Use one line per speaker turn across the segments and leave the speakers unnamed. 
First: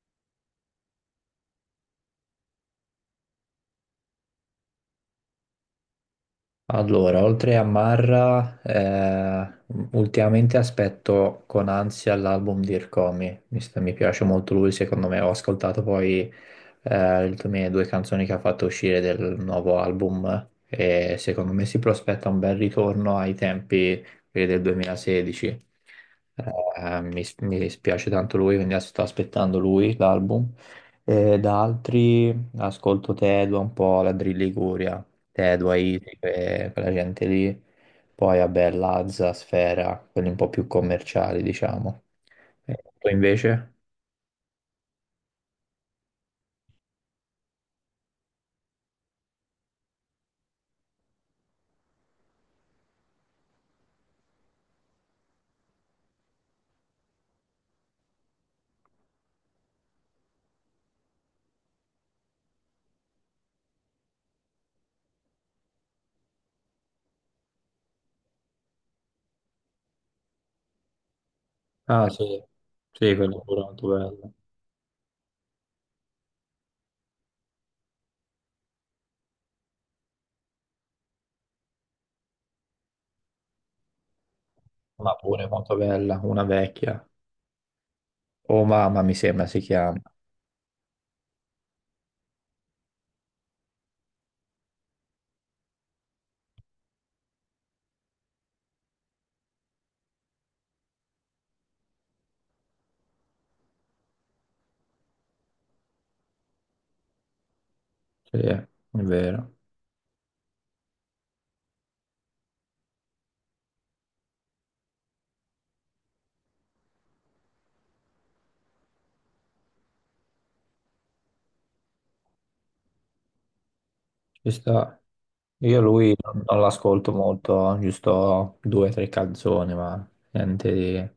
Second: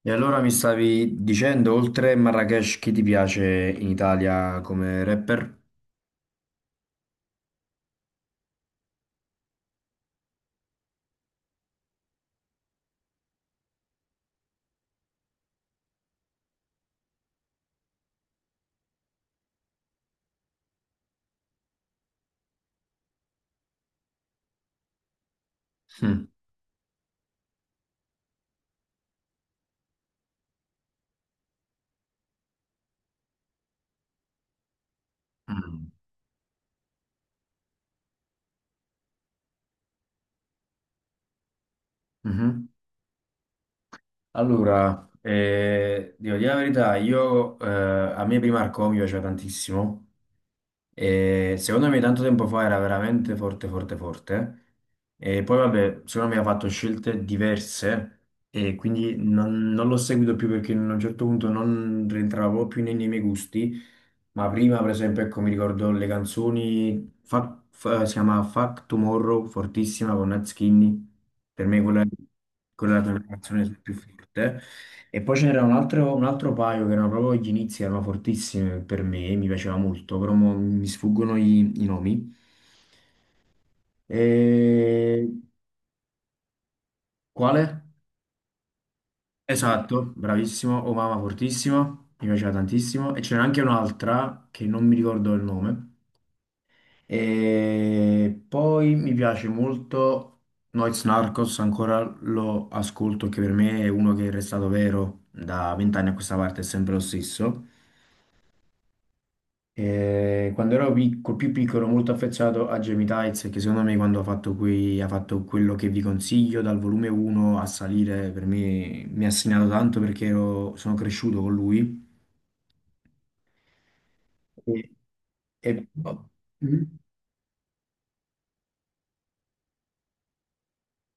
E allora mi stavi dicendo, oltre Marrakesh, chi ti piace in Italia come rapper?
Allora, oltre a Marra, ultimamente aspetto con ansia l'album di Irkomi, mi piace molto lui. Secondo me, ho ascoltato poi le mie due canzoni che ha fatto uscire del nuovo album e secondo me si prospetta un bel ritorno ai tempi quelli del 2016.
Mm.
Mi spiace tanto lui, quindi sto aspettando lui l'album. E da altri ascolto Tedua un po', la Drill Liguria, Te,
Mm.
Haiti, quella gente lì. Poi, vabbè, Lazza, Sfera, quelli un po' più commerciali, diciamo.
Mhm.
E tu invece?
Allora, devo dire la verità, io, a me Primarco mi piaceva tantissimo. E secondo me tanto tempo fa era veramente forte, forte, forte. E poi vabbè, secondo me ha fatto scelte diverse e quindi non l'ho seguito più perché a un certo punto non rientravo più nei miei gusti. Ma prima, per esempio, ecco, mi ricordo le canzoni, si chiama Fuck Tomorrow, fortissima con Nat Skinny. Per me quella,
Ah, sì.
quella è
Sì,
la
quella pure
canzone
molto
più
bella.
forte. E poi ce n'era un altro paio che erano proprio gli inizi, erano fortissime per me, mi piaceva molto, però mo mi sfuggono i nomi.
Ma
E...
pure molto bella, una vecchia.
Quale?
Oh, mamma, mi sembra si chiama.
Esatto, bravissimo, Oh Mama fortissimo, mi piaceva tantissimo. E c'era anche un'altra che non mi ricordo il nome. E poi mi piace molto Noiz Narcos, ancora lo ascolto, che per me è uno che è restato vero da vent'anni a questa parte, è sempre lo stesso.
Sì, è vero.
Quando ero più piccolo, molto affezionato a Jamie Tights, che secondo me quando ha ha fatto quello che vi consiglio, dal volume 1 a salire, per me mi ha segnato tanto perché sono cresciuto con lui.
Ci
E,
sta. Io
e-
lui non
Mhm.
l'ascolto molto, giusto 2 o 3 canzoni, ma niente di...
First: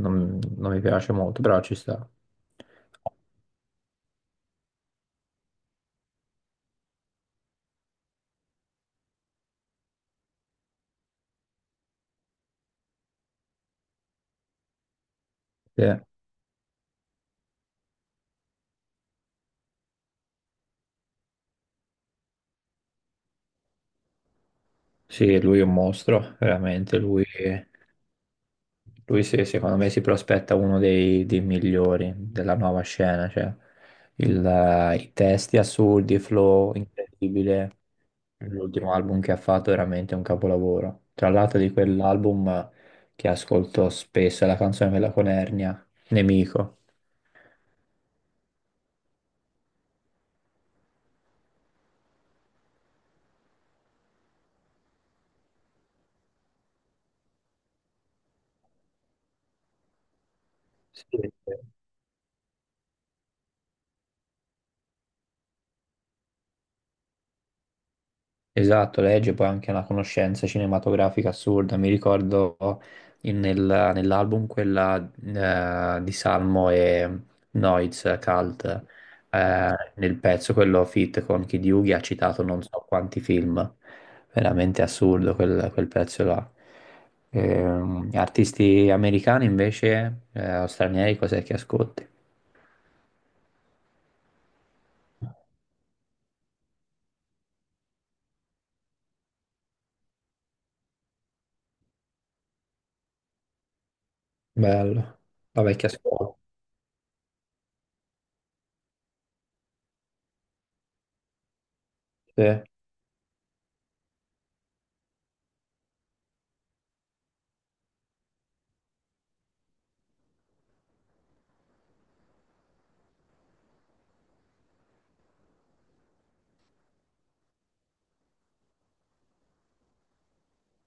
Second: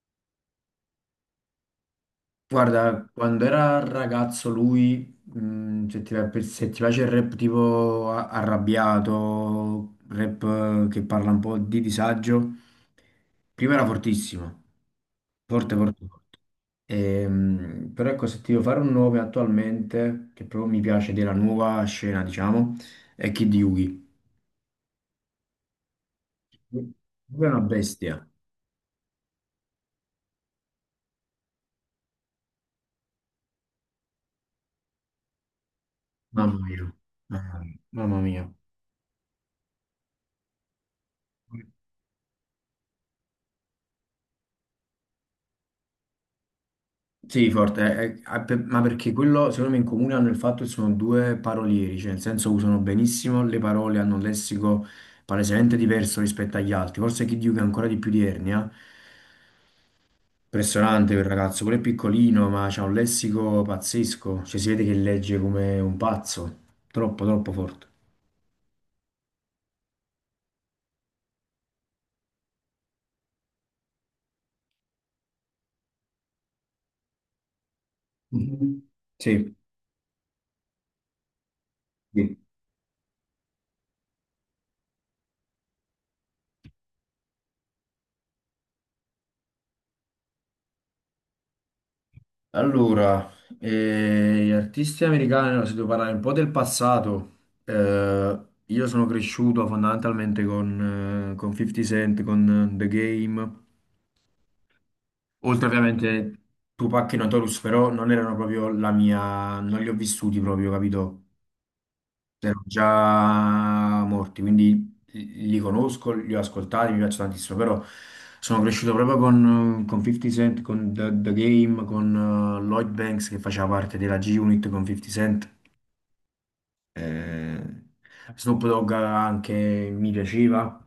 Non mi piace molto, però ci sta.
Guarda, quando era ragazzo lui, se se ti piace il rap tipo arrabbiato, rap che parla un po' di disagio, prima era fortissimo, forte,
Sì.
forte. Però ecco, se ti devo fare un nome attualmente, che proprio mi piace della nuova scena, diciamo, è Kid Yugi.
Sì, lui è un mostro, veramente.
Lui è una bestia,
Lui sì, secondo me si prospetta uno dei migliori della nuova scena. Cioè, i testi assurdi,
mamma
flow
mia, mamma
incredibile.
mia. Mamma mia.
L'ultimo album che ha fatto è veramente un capolavoro. Tra l'altro, di quell'album che ascolto spesso è la canzone quella con Ernia, Nemico.
Sì, forte, ma perché quello secondo me in comune hanno il fatto che sono due parolieri, cioè nel senso usano benissimo le parole, hanno un lessico palesemente diverso rispetto agli altri, forse Kid Yugi ha ancora di più di Ernia.
Sì,
Impressionante quel
sì.
ragazzo, pure piccolino, ma c'ha un lessico pazzesco, cioè si vede che legge come un pazzo, troppo troppo forte.
Esatto, legge poi anche una conoscenza cinematografica assurda. Mi ricordo nell'album quella di Salmo e Noiz
Mhm.
Cult,
Sì,
nel pezzo quello fit con Kid Yugi ha
sì.
citato non so quanti film. Veramente assurdo quel pezzo là. Artisti americani invece, o stranieri, cos'è che ascolti?
Allora, gli artisti americani, allora, se devo parlare un po' del passato, eh, io sono cresciuto fondamentalmente con con 50 Cent, con The Game,
Bello, la
oltre
vecchia scuola.
ovviamente Tupac e Notorious, però non erano proprio la mia, non li ho vissuti proprio, capito?
Sì,
Erano già morti, quindi li conosco, li ho ascoltati, mi piacciono tantissimo, però sono cresciuto proprio con con 50 Cent, con The Game, con Lloyd Banks che faceva parte della G-Unit con 50 Cent, eh, Snoop Dogg anche mi piaceva,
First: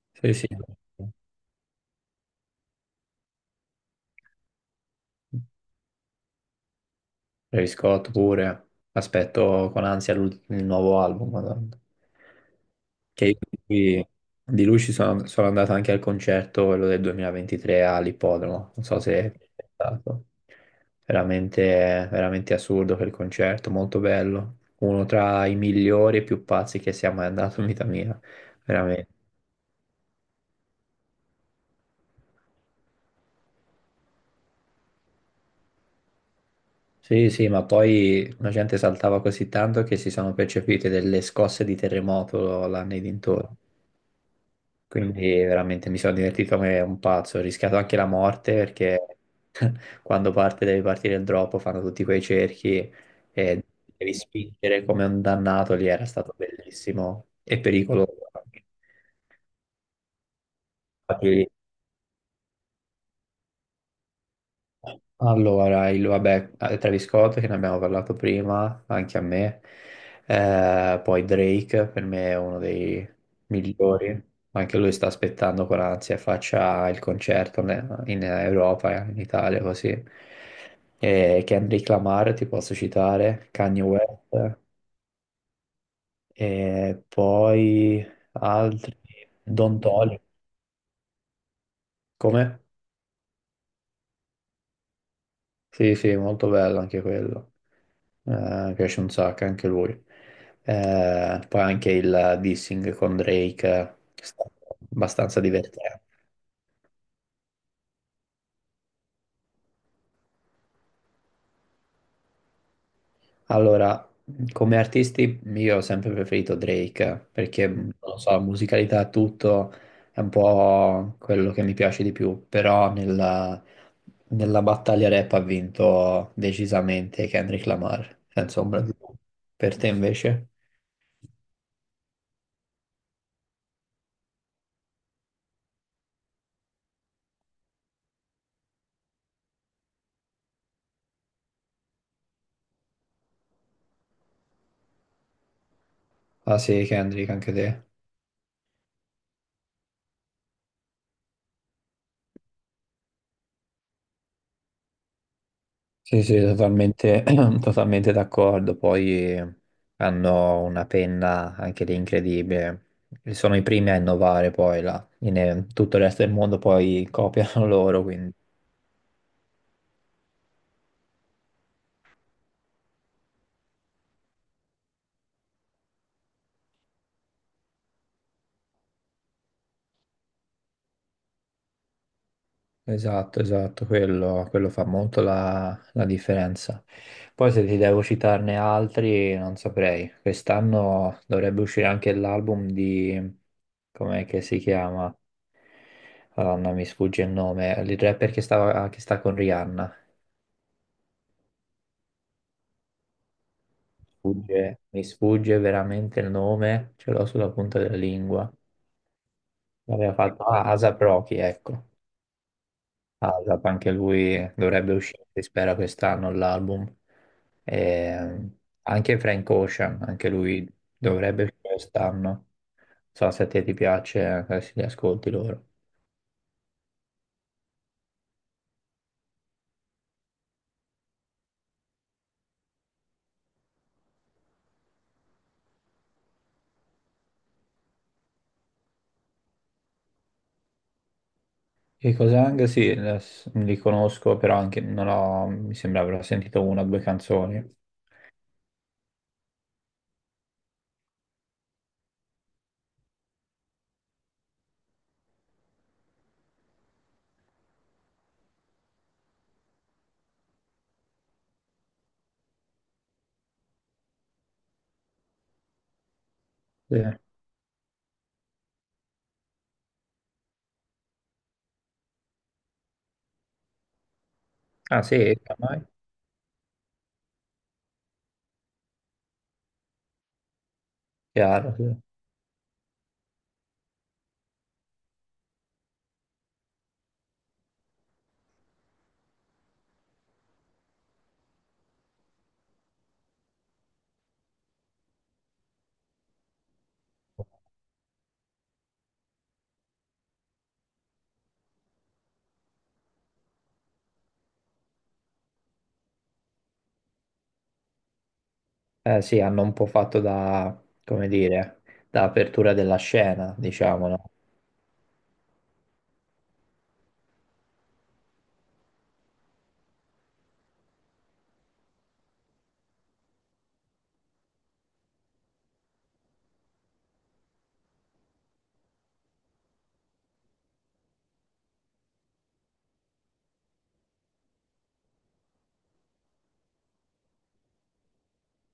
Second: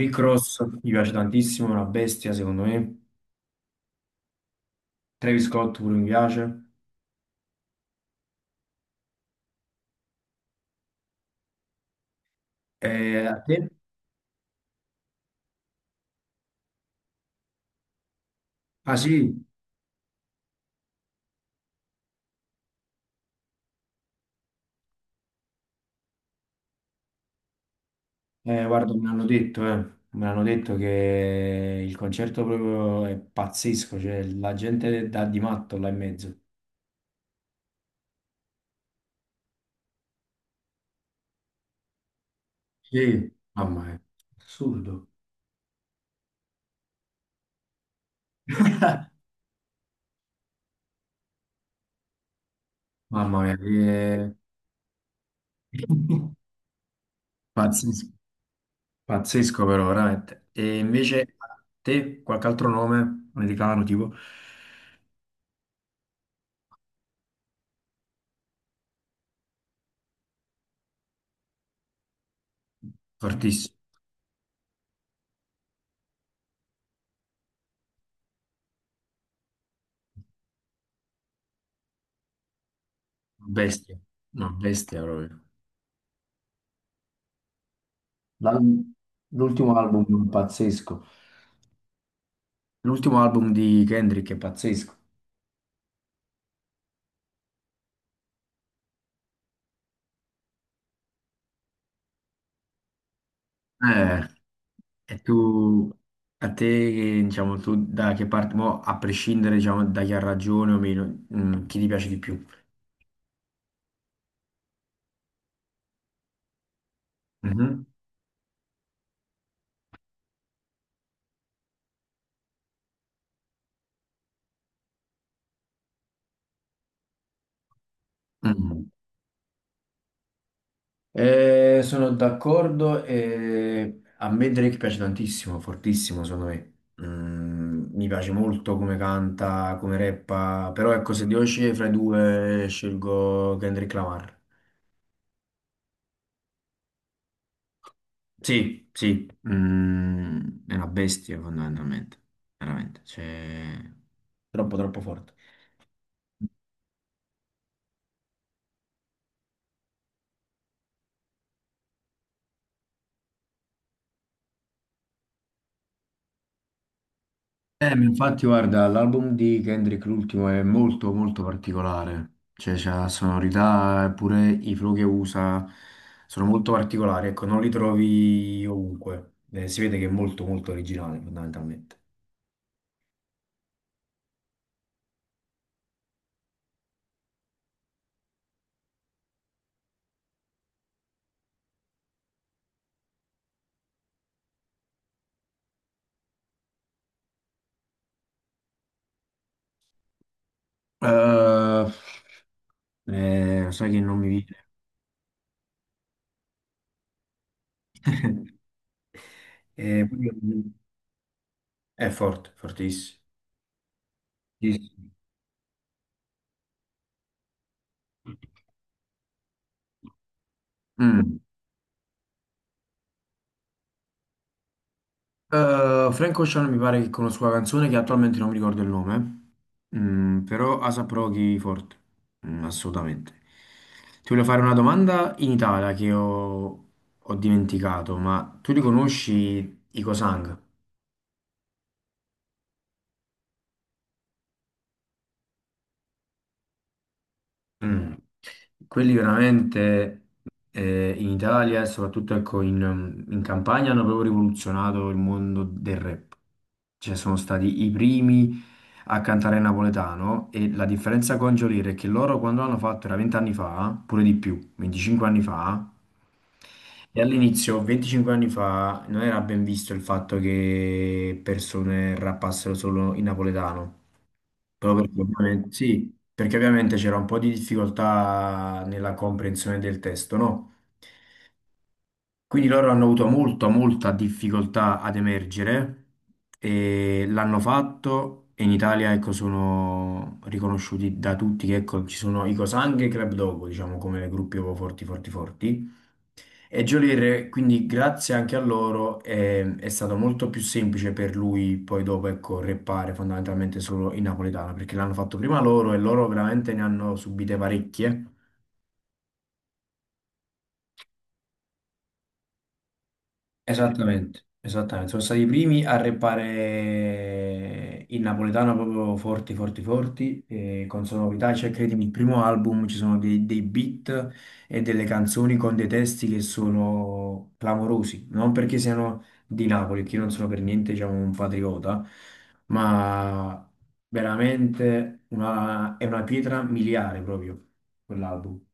Rick
sì, sì.
Ross mi piace tantissimo, è una bestia secondo me, Travis Scott pure mi piace.
Travis Scott pure. Aspetto con ansia il nuovo album, Madonna. Che io
A te?
di, di lui sono andato anche al concerto, quello del 2023 all'Ippodromo. Non
Ah
so se
sì?
è stato. Veramente, veramente assurdo quel concerto, molto bello. Uno tra i migliori e più pazzi che sia mai andato in vita mia.
Guarda, me
Veramente.
l'hanno detto, eh. Me l'hanno detto che il concerto proprio è pazzesco, cioè la gente dà di matto là in mezzo.
Sì, sì, ma poi la gente saltava così tanto che si sono percepite delle scosse di terremoto là nei
Sì,
dintorni.
mamma mia, assurdo.
Quindi veramente mi sono divertito come un pazzo, ho rischiato anche la morte perché quando parte deve partire il drop fanno tutti quei cerchi
Mamma mia,
e devi
che...
spingere come un dannato lì, era stato bellissimo e
Pazzesco,
pericoloso
pazzesco però, veramente. E invece
anche.
te, qualche altro nome americano, tipo,
Allora, Travis Scott che ne abbiamo parlato prima, anche a me. Poi Drake per me è uno dei
fortissimo,
migliori, anche lui sta aspettando con ansia, faccia il concerto in Europa, in Italia così. E Kendrick Lamar ti posso citare, Kanye
bestia, una
West,
bestia proprio.
e poi
L'al-
altri,
L'ultimo
Don Toliver,
album pazzesco.
come?
L'ultimo album di Kendrick è pazzesco.
Sì, sì, molto bello anche quello. Eh, mi piace un sacco anche lui. Poi anche il dissing con Drake
Eh,
è stato
e
abbastanza
tu,
divertente.
a te, che, diciamo, tu da che parte, mo, a prescindere, diciamo, da chi ha ragione o meno, chi ti piace di più?
Allora, come artisti io ho sempre preferito Drake perché,
Mhm.
non lo so, musicalità e tutto è un po' quello che mi piace di più, però nella battaglia rap ha vinto decisamente Kendrick Lamar, senza ombra
Mm.
di dubbio. Per te invece?
Sono d'accordo e a me Drake piace tantissimo, fortissimo secondo me. Mm, mi piace molto come canta, come rappa, però ecco, se devo scegliere fra i due, scelgo Kendrick Lamar.
Ah sì, Kendrick, anche te.
Sì, sì, è una bestia fondamentalmente, veramente. Cioè... Troppo, troppo forte.
Sì, sì, totalmente, totalmente d'accordo. Poi hanno una penna anche lì incredibile. Sono i primi a innovare poi là. Tutto il resto del mondo poi copiano loro,
Ma
quindi.
infatti, guarda, l'album di Kendrick, l'ultimo, è molto, molto particolare. Cioè, c'ha sonorità, e pure i flow che usa sono molto particolari. Ecco, non li trovi ovunque. Si vede che è molto, molto originale, fondamentalmente.
Esatto, esatto, quello fa molto la differenza. Poi se ti devo citarne altri, non saprei. Quest'anno dovrebbe uscire anche l'album di... Com'è che si chiama? Madonna, mi sfugge il nome. Il rapper che sta con Rihanna.
Eh, Sai che non mi viene.
Mi sfugge veramente il nome, ce l'ho sulla punta della lingua.
Eh,
L'aveva
poi-
fatto ah, ASAP Rocky, ecco.
è forte, fortissimo.
ASAP, anche lui
Sì,
dovrebbe
sì.
uscire, si spera, quest'anno l'album. E anche Frank Ocean, anche lui
Mm.
dovrebbe uscire quest'anno. Non so se a te ti piace, se li ascolti loro.
Frank Ocean mi pare che conosco la canzone che attualmente non mi ricordo il nome. Mm, però ASAP Rocky forte. Mm, assolutamente. Ti voglio fare una domanda in Italia che ho dimenticato, ma tu li conosci i Cosang?
E Cosang, sì, li conosco, però anche non ho, mi sembra avrò sentito 1 o 2 canzoni.
Mm. Quelli veramente in Italia e soprattutto ecco, in Campania hanno proprio rivoluzionato il mondo del rap. Cioè sono stati i primi a cantare napoletano e la differenza con Geolier è che loro quando l'hanno fatto era 20 anni fa, pure di più, 25 anni fa,
Sì.
e all'inizio, 25 anni fa, non era ben visto il fatto che persone rappassero solo in napoletano.
Ah
Proprio perché
sì,
ovviamente,
ormai,
sì, perché ovviamente c'era un po' di difficoltà nella comprensione del testo, no?
chiaro, sì.
Quindi loro hanno avuto molta, molta difficoltà ad emergere e l'hanno fatto e in Italia, ecco, sono riconosciuti da tutti che, ecco, ci sono i Co'Sang e i Club Dogo, diciamo, come gruppi proprio forti, forti, forti. E Geolier, quindi grazie anche a loro, è stato molto più semplice per lui poi dopo, ecco, reppare fondamentalmente solo in napoletano, perché l'hanno fatto prima loro e loro veramente ne hanno subite parecchie.
Eh sì, hanno un po' fatto da, come dire, da apertura della scena, diciamo, no?
Esattamente, esattamente. Sono stati i primi a rappare il napoletano proprio forti, forti, forti, e con sonorità, cioè credimi, il primo album ci sono dei beat e delle canzoni con dei testi che sono clamorosi, non perché siano di Napoli, che io non sono per niente, diciamo, un patriota, ma veramente è una pietra miliare proprio quell'album.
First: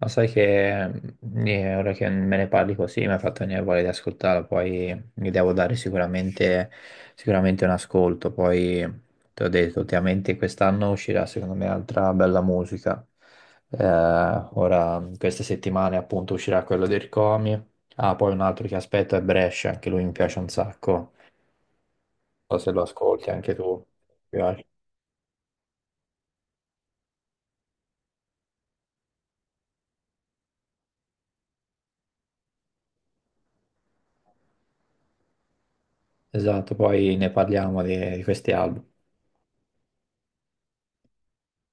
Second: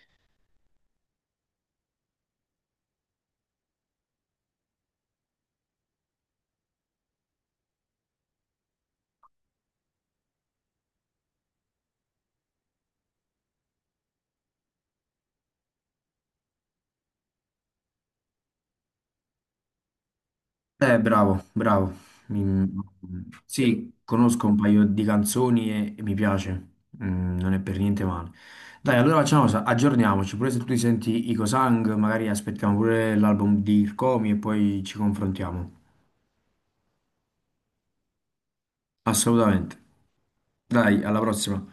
Ma sai che ora che me ne parli così mi ha fatto venire voglia di ascoltarlo, poi mi devo dare sicuramente, sicuramente un ascolto, poi ti ho detto, ultimamente quest'anno uscirà secondo me altra bella musica. Ora, queste settimane appunto uscirà quello del Comi, ah, poi un altro che aspetto è Brescia, anche lui mi piace un sacco,
Bravo,
non
bravo.
so
Mi-
se lo ascolti anche tu, mi
Sì, conosco un
piace.
paio di canzoni e mi piace. Mm, non è per niente male. Dai, allora facciamo una cosa, aggiorniamoci. Pure se tu ti senti Ico Sang, magari aspettiamo pure l'album di Ircomi e poi ci confrontiamo.
Esatto, poi ne parliamo di questi album.
Assolutamente. Dai, alla prossima.